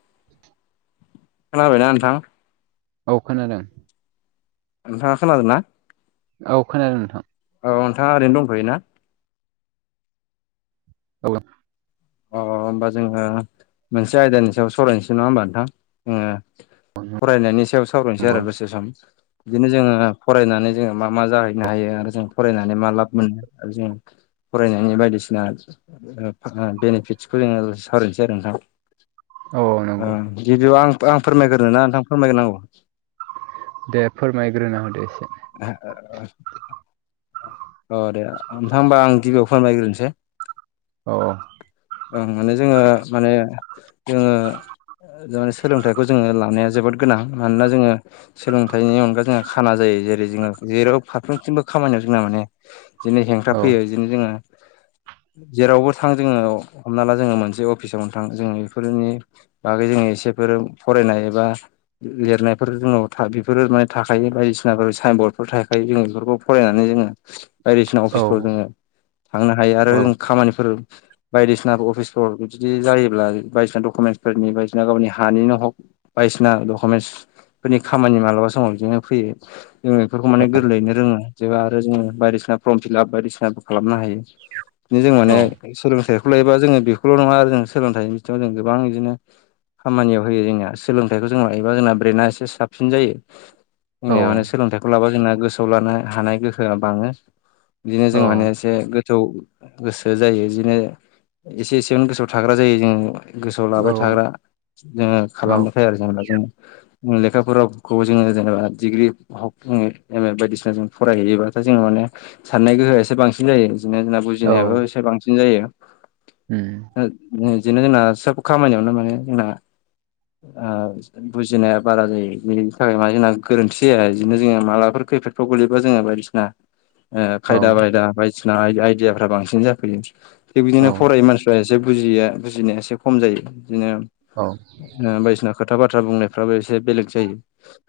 [inaudible] खोनाबायना नोंथां औ खोनादों नोंथांआ खोनादों ना? औ खोनादों नोंथां औ नोंथांआ ओरैनो दंथ'योना औ अ होमबा जोङो मोनसे आयदानि सायाव सरायनोसै नङा होमबा नोंथां जोङो औ फरायनायनि सायाव सावरायनोसै नंगौ आरो दसे सम बिदिनो जोङो फरायनानै जोङो मा मा जाहैनो हायो आरो जों फरायनानै मा लाब मोनो आरो जों फरायनायनि बायदिसिना बेनिफिटसखौ जोङो सावरायनोसै आरो नोंथां औ नंगौ गिबियाव आं आं फोरमायग्रोनो ना नोंथां फोरमायग्रोनांगौ दे फोरमायग्रो नों दे [unintelligible] अ दे नोंथां हमबा आं गिबियाव फोरमायग्रोनोसै औ औ ओ माने जोङो माने जोङो माने सोलोंथाइखौ जोङो लानाया जोबोद गोनां मानोना जोङो सोलोंथाइनि अनगायै जोंहा खाना जायो जेरै जै जोङो जेराव फारफ्रोमथिंबो खामानियाव जोंना माने बिदिनो हेंथा औ फैयो बिदिनो जोङो जेरावबो थां जोङो हमना ला जोङो मोनसे अफिसावनो थां जोङो बेफोरनि बागै जोङो एसेफोर फरायनाय एबा लिरनायफोर जोंनाव बेफोरो माने थाखायो बायदिसिनाफोर साइन बर्डफोर थखायो जोंङो बेफोरखौ फरायनानै जोङो बायदिसिना औ अफिसफोराव जोङो थांनो हायो आरो औ जों खामानिफोर बायदिसिना अफिसफोर बिदि जायोब्ला बायदिसिना डकुमेन्टसफोरनि बायदिसिना गावनि हानिनो हग बायदिसिना डकुमेन्टस फोरनि खामानि मालाबा समाव बिदिनो फैयो जों बेफोरखौ माने गोरलैनो रोङो जेबो आरो जोङो बायदिसिना फर्म फिलाप बायदिसिनाबो खालामनो हायो। बिदिनो जों औ माने सोलोंथाइखौ लायोबा जोङो बेखौल' नङा आरो जों सोलोंथाइनि बिथिङाव जों गोबां बिदिनो खामानियाव होयो जोंनिया सोलोंथाइखौ जों लायोबा जोंना ब्रेना एसे साबसिन जायो जोंनिया माने सोलोंथाइखौ लाबा जोंना गोसोआव लानो हानाय गोहोआ बाङो बिदिनो औ जों माने एसे जौ गोसो जायो बिदिनो एसे एसेमोन गोसोआव थाग्रा जायो जोङो गोसोआव लाबाय थाग्रा जोङो औ खालामो आरो जेनेबा जोंङो लेखाफोरावखौ जोङो जेनेबा डिग्रि एम ए बायदिसिना जों फरायहैयोबाथाय जों माने साननाय गोहोआ एसे बांसिन जायो बिदिनो जोंब औ बुजिनायाबो एसे बांसिन जायो [unintelligible] बिदिनो जोंना सोब खामानियावनो माने जोंना बुजिनाया बारा जायो बेनि थाखाय मा जोंना गोरोन्थि जाया बिदिनो जोङो मालाफोर खैफोदफ्राव गोलैबा जोङो बायदिसिना औ खायदा बायदा बायदि बायदिसिना आइदियाफ्रा बांसिन जाफैयो थिग औ बिदिनो फरायो मानसिफ्रा जा एसे बुजिया बुजिनाया एसे खम जायो बिदिनो औ बायदिसिना खोथा बाथ्रा बुंनायफ्राबो एसे बेलेग जायो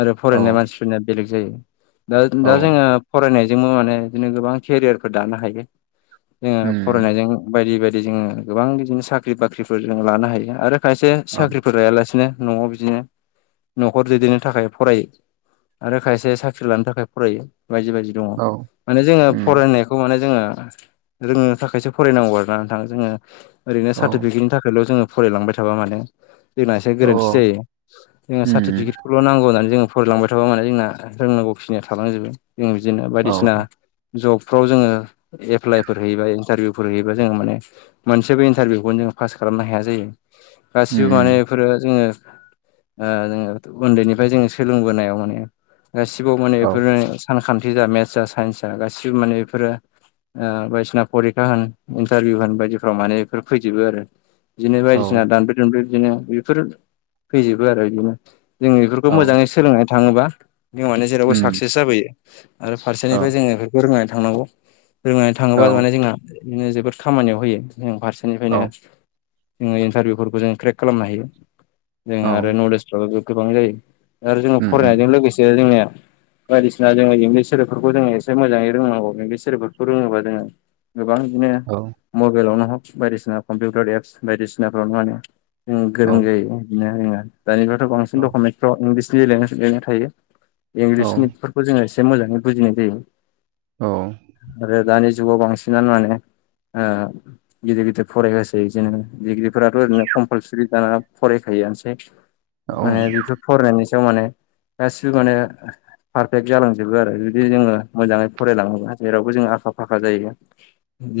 आरो औ फरायनाय मानसि बेलग जायो औ दा जोंना फरायनायजोंबो माने बिदिनो गोबां केरियारफोर दानो हायो जोङो उम फरायनायजों बायदि बायदि जोङो गोबां बिदिनो साख्रि बाख्रिफोर जो लानो हायो आरो खायसे औ साख्रिफोर लायालासिनो न'आव बिदिनो न'खर दैदेननो थाखाय फरायो आरो खायसे साख्रि लानो थाखाय फरायो बायदि बायदि दङ औ माने जोङो उम फरायनायखौ माने जोङो रोंङनो थाखायसो फरायनांगौ आर ना नोंथां जोङो ओरैनो औ सार्टिफिकेटनि थाखायल' जोङो फरायलांबाय थाबा माने जोंना एसे औ गोरोन्थि जायो जोंना सार्टिफिकेट सकल' नांगौनानै जोङो फरायलांबाय थाबा मान जोंना रोंनांगौ खिनिया थालांजोबो जों बिदिनो बायदिसिना जबफ्राव जोङो एप्लाइफोर हैयोबा इन्टारभिउफोर हैयोबा जोङो माने मोनसेबो इन्टारभिउखौनो जोङो पास खालामनो हाया जायो। गासिबो माने उम बेफोरो जोङो ओ जोङो उन्दैनिफ्राय जोङो सोलोंबोनायाव माने गासिबो माने औ उम बेफोरो सानखान्थि जा मेथ्सआ साइन्सआ गासिबो माने बेफोरो ओ बायदिसिना फरिखा होन इन्टारभिउ होन बायदिफ्राव माने बेफोर फैजोबो आरो। बिदिनो बायदिसिना दानब्रे दुमब बिदिनो बेफोर फैजोबो आरो बिदिनो जों बेफोरखौ औ मोजाङै सा सोलोंनाय थाङोबा बिमानि जेरावबो उम साक्सेस जाबोयो आरो औ फारसेनिफ्राय जोङो फोरमानानै थांनांगौ रोंनानै थाङोबा औ माने जोंहा बिनो जोबोद खामानियाव होयो जों फारसे बे औ निफ्रायनो जोङो इन्टारभिउफोरखौ जों क्रेक खालामनो हायो औ जोङो आरो नलेज [unintelligible] गोबां जायो आरो जोङो उम उम फरायनायजों लोगोसे जोंनिया बायदिसिना जोङो इंलिस सोेदोबफोरखौ जोङो एसे मोजाङै रोंनांगौ इंलिस सोदोबफोरखौ रोङोबा जोङो गोबां बिदिनो औ मबाइलावनो हक बायदिसिना कम्पिउटार एप्स बायदिसिनाफ्रावनो माने उम औ गोरों जायो बिनोङा दानिफ्रायथ' बांसिन डकुमेन्सफ्राव इंलिसनि बिदिनो थायो इंलिसनिफोरखौ जोङो एसे मोजाङै बुजिनाय जायो। औ आरो दानि जुगाव बांसिनानो माने ओ गिदिर गिदिर फरायगसै बिदिनो डिग्रिफोराथ' ओरैनो कमपालसि दाना फरायखायोआनोसै। औ औ माने बेफोर फरायनायनि सायाव माने गासिबो माने पारफेक्ट जालांजोबो आरो जुदि जोङो मोजाङै फरायलाङोबा जेरावबो जों आखा फाखा जायो।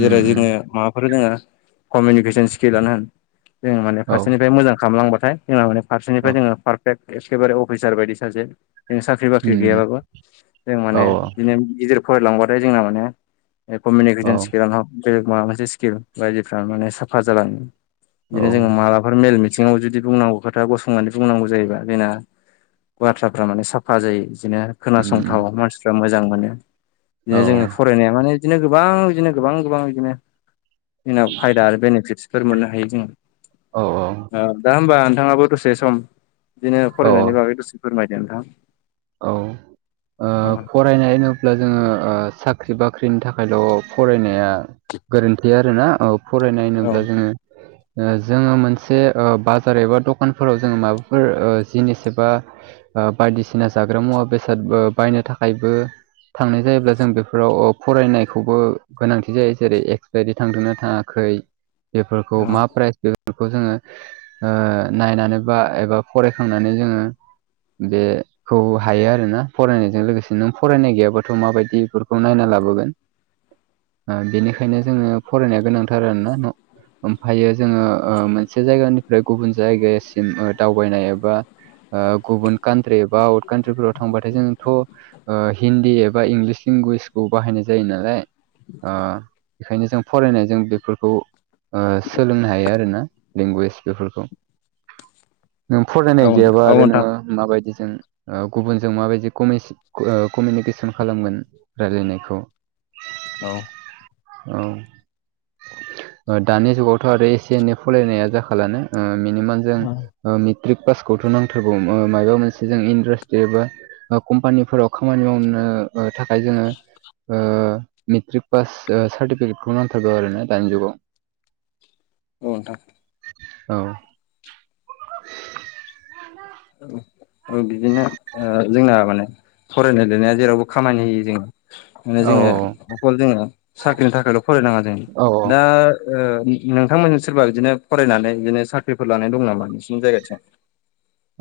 उम जोङो उम माबाफोर जोङो कमिउनिकेसन स्किलानो होन। जों मान औ फारसेनिफ्राय मोजां खालामलांबथाय जोंहा माने फारसेनिफ्राय औ जोङोारफेक्ट एखेबारे अफिसार बायदि जों साख्रि बाख्रि उम गैयाबाबो जों औ माने बिदिनो फरायलांबाथाय जोंना माने औ कमिउनिकेसन स्किलानो बेलेग माबा मोनसे स्किल बायदिफ्रा माने साफा जालाङो औ बिदिनो जोङो मालाफोर मेल मिथिं सिङाव जुदि बुंनांगौ खोथा गसंनानै बुंनांगौ जायोबा जोंना बाथ्राफ्रा माने साफा जायो बिदिनो उम उम खोनासंथाव मानसिफ्रा मोजां मोनो औ बिदिनो जोङो फ फरायनाया माने बिदिनो गोबां बिदिनो गोबां गोबां बिदिनो जोंनाव फायदा आरो बेनिफिट्स फोर मोननो हायो जोङो औ औ दा होमबा नोंथाङाबो दसे सम बिदिनो औ फरायनायनि बागै दसे फोरमायदो नोंथां। औ ओ अ फरायनाय होनोब्ला जोङो ओ साख्रि बाख्रिनि थाखायल' फरायनाया गोरोन्थि आर ना औ फरायनाय औ होनोब्ला जोङो [inaudible] ओ जोङो मोनसे ओ बाजार एबा दखानफोराव जोङो माबाफोर ओ जिनिस एबा बायदिसिना जाग्रा मुवा बेसाद बायनो थाखायबो थांनाय जायोब्ला जों बेफोराव फरायनायखौबो गोनांथि जायो जेरै एक्सपायारि थांदोंना थाङै खै बेफोरखौ औ मा फरायनो? बेखौ जोङो ओ नायनानै बा एबा फरायखांनानै जोङो बे खौ हायो आरो ना फरायनायजों लोगोसे नों फरायनाय गैयाबाथ' माबायदि बेफोरखौ नायना लाबोगोन [inaudible] ओ बेनिखायनो जोङो फरायनाया गोनांथार आरोना न' ओमफ्रायो जोङो ओ मोनसे जायगानि फ्राय गुबुन जायगासिम दावबायनाय एबा ओ गुबुन कान्ट्रि बा आउट कान्ट्रिफोराव थांबाथाय जोंथ' ओ हिन्दी एबा इंलिस लेंगुवेज खौ बाहायनाय जायो नालाय ओ बेखायनो जों फरायनायजों बेफोरखौ ओ सोलोंनो हायो आरोना लेंगुवेज बेफोरखौ [inaudible] नों फरायनाय गैयाबा औ आरो नोंथां नोङो माबायदिजों ओ गुबुनजों माबायदि कमिस कमिउनिकेसन खालामगोन? रायलायनायखौ औ। औ। ओ दानि जुगावथ' आरो एसे एनै फलायनाया जाखालानो ओ मिनिमाम जों औ ओ मेट्रिक पासथ' नांथारगौ मो ओ मायबा मोनसे जों इन्दासट्रि एबा ओ कम्पानिफोराव खामानि मावनो ओ थाखाय जोङो ओ मेट्रिक पास सार्टिफिकेटखौ नांथारगौ आरो ना दानि जुगाव। औ नोंथां। औ। औ बिदिनो ओ जोंना माने फरायनाय लिरनाया जेरावबो खामानि होयि जायो। माने औ जोङो अखल जोङो साख्रिनि थाखायल' फराय नाङा जों औ दा ओ नोंथांमोनजों सोरबा बिदिनो फरायनानै बिदिनो साख्रिफोर लानाय दं नामा नोंसिनि जायगाथिं?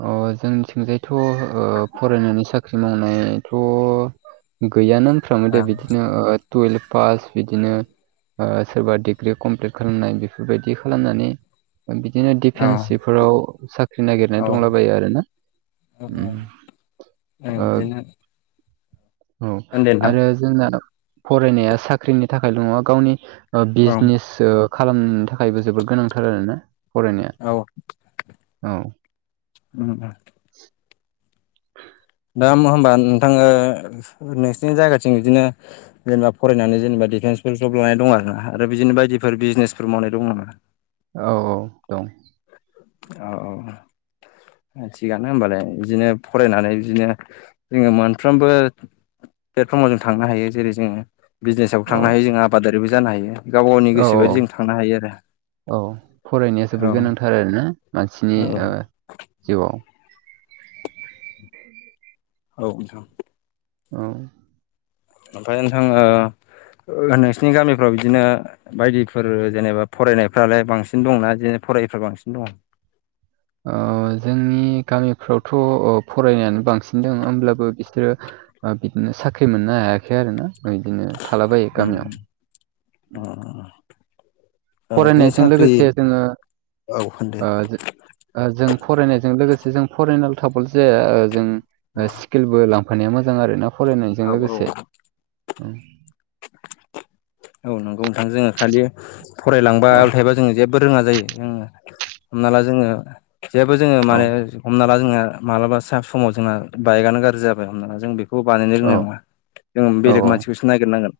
अ जोंनिथिंजायथ' ओ फरायनायनि सा साख्रि मावनायथ' गैयानो होनफ्रामो औ दे बिदिनो ओ टुयेल्भ पास बिदिनो ओ सोरबा डिग्रि कमप्लिट खालामनाय बेफोर बायदि खालामनानै ओ बिदिनो औ डिफेन्सफोराव साख्रि नागिरनाय औ दंलाबायो आरोना औ उम ओ औ होनदो नोंथां। आरो जोंना फरायनाया साख्रिनि थाखायल' नङा गावनि ओ औ बिजनेस सो खालामनो थाखायबो जोबोद गोनांथार आरोना फरायनाया औ औ। उम उम। [inaudible] दा होम-होमबा नोंथां ओ नोंसिनि जायगाथिं इदिनो जेनेबा फरायनानै जेनेबा डिफेन्सफोर जब लानाय दं आरोना आरो बिदिनो बायदिफोर बिजनेसफोर मावनाय दं नामा? औ औ दं। औ औ औ। ओ थिगानो होनोमबालाय बिदिनो फरायनानै बिदिनो जोङो मोनफ्रोमबो प्लेटफर्माव जों थांनो हायो जेरै जोङो बिजनेसावबो औ थांनो हायो जोंङो आबादारिबो जानो हायो। गाव गावनि औ गोसो औ बायदि जों थांनो हायो आरो औ। ओरैनो मानसिनि औ ओ जिउआव औ नोंथां। औ। ओमफ्राय नोंथां ओ नोंसिनि गामिफ्राव बिदिनो बायदिफोर जेनेबा फरायनायफ्रालाय बांसिन दंना जेने फरायिफ्रा बांसिन दङ'? औ जोंनि गामिफ्रावथ' ओ फरायनायानो बांसिन दं होमब्लाबो बिसोरो बा बिदिनो साख्रि मोननो हायाखै आरो ना ओ बिदिनो थालाबायो उम गामियाव अ। फरायनायजों लोगोसे जोङो औ होनदो ओ ओ जों फरायनायजों लोगोसे जों फरायना थाबाल' जाया ओ औ जों स्किलबो लांफानाया मोजां आरो ना फरायनायजों औ लोगोसे औ नंगौ नोंथां जोङो खालि औ फरायलांबायल' थायोबा जोङो जेबो रोङा जायो जोङो हमना ला जोङो जेबो जोङो औ माने हमना ला जोंहा मालाबा सा समाव जोंहा बाइकआनो गाज्रि हमना ला जों बे बेखौबो बानायनो रोंनाय औ नङा जों औ बेलेग मानसिखौसो नागिरनांगोन।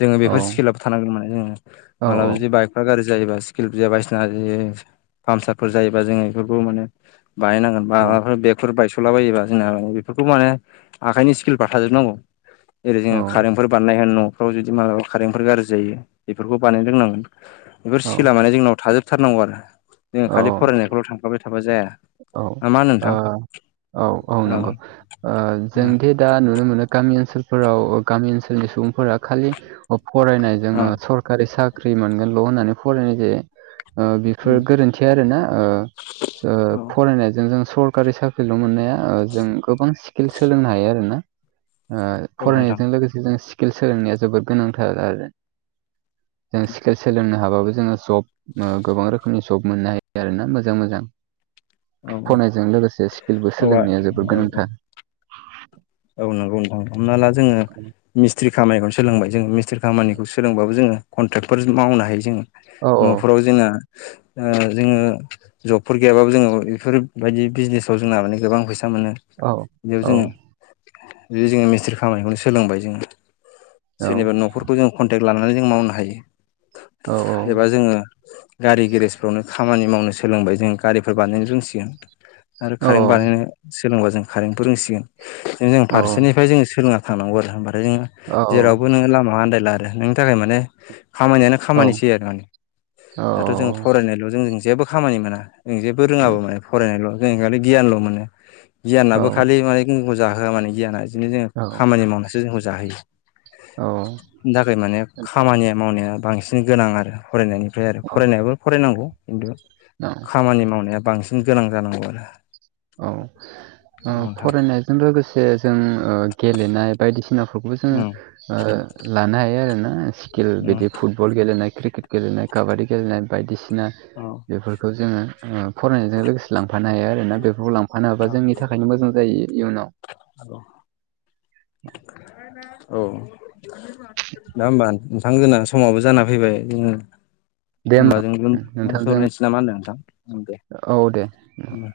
जोङो औ बेफोर स्किलाबो थानांगोन माने जोङो औ मालाबा जुदि बाइकफ्रा गारजि जायोबा स्किल [unintelligible] बायसिना पामसारफोर जायोबा जोङो इफोरखौ माने बानायनांगोन। बा औ माबाफोर ब्रेकफोर बायस'लाबायोबा जोंना बेफोरखौ माने आखाइनि स्किलफ्रा थाजोबनांगौ। जेरै जोङो औ कारेन्टफोर बानायनाय होन न फ्राव जुदि माबा कारेन्टफोर गाज्रि जायो बेफोरखौ बानायनो रोंनांगोन बेफोर औ स्किला माने जोंनाव थाजोब थारनांगौ आरो जोङो खालि औ फरायनायखौल' थांफ्लाबाय थाबा जाया औ ना मा होनो नोंथां? ओ औ औ नंगौ ओ जोंदि दा नुनो मोनो गामि ओनसोलफोराव गामि ओनसोलनि सुबुंफोरा खालि फरायनायजों औ ओ सरकारि साख्रि मोनगोनल' होननानै फरायनाय जायो। ओ बेफोर गोरोन्थि आरोना ओ औ ओ फरायनायजों जों सरकारि साक्रिल' मोननाया ओ जों गोबां स्किल सोलोंनो हायो आरोना। ओ औ नोंथां फरायनायजों लोगोसे जों स्किल सोलोंनाया जोबोद गोनांथार आरो। जों स्केल सोलोंनो हाबाबो जोङो जब ओ गोबां रोखोमनि ज ब मोननो हायो आरोना मोजां मोजां। औ फनायजों लोगोसे स्किलबो औ सोलोंनाया जोबोद औ गोनांथार। औ नंगौ नोंथां हमना ला जोङो मिस्ट्रि खामानिखौनो सोलोंबाय जोङो मिस्ट्रि खामानिखौ सोलोंबाबो जोङो कन्ट्रेकफोर मावनो हायो जोङो औ औ न'फोराव जोङा जोङो जबफोर गैयाबाबो जोङो इफोरबायदि बिजनेसाव जोंना माने गोबां फैसा मोनो। औ औ बिदि जोङो मिस्ट्रि खामानिखौनो सोलोंबाय जोङो औ सोरनिबा न'फोर जों कन्टेक्ट लानानै जों मावनो हायो। औ एबा जोङो गारि गेरेजफ्रावनो खामानि मावनो सोलोंबाय जों गारिफोर बानायनो रोंसिगोन। आरो औ कारेन्ट बानायनो सोलोंबा जों कारेन्टबो रोंसिगोन। जों औ फारसेनिफ्राय जों सोलोंना थानांगौ आरो ओमफ्राथाय जोङो औ जेरावबो नोङो लामा आनदायला आरो नों नि थाखाय माने खामानियानो औ खामानिसै आरो माने दाथ' जोङो फरायनायल' जोंजों जेबो खामानि मोना जों जेबो रोङाबो माने फरायनायल' जों खालि गियानल' मोनो गियानाबो खालि माने जोंखौ जाहोआ माने गियाना इदिनो जोङो औ खामानि मावनानैसो जोंखौ जाहोयो। औ थाखाय माने खामानिया मावनाया बांसिन गोनां आरो फरायनायनिफ्राय आरो फरायनायावबो फरायनांगौ खिन्थु खामानि मावनाया बांसिन गोनां जानांगौ आरो। औ नोंथां जों लोगोसे जों ओ गेलेनाय बायदिसिनाफोरखौबो जोङो उम ओ लानो हायो आरोना स्किल उम बिदि औ फुट बल गेलेनाय क्रिकेट गेलेनाय काबादि गेलेनाय बायदिसिना बेफोरखौ जोङो फरायनायजों लोगोसे लांफानो हायो आरोना बेफोरखौ लांफानो हाबा औ जोंनि थाखायनो मोजां जायो इयुनाव। औ [inaudible] दा ओमबा नोंथां जोना समावबो जाना फैबाय दे ओमबा होमबा जों दोनथ' नोंथांजों लायनोसै मा होनो नोंथां ओं दे औ दे उम [unintelligible]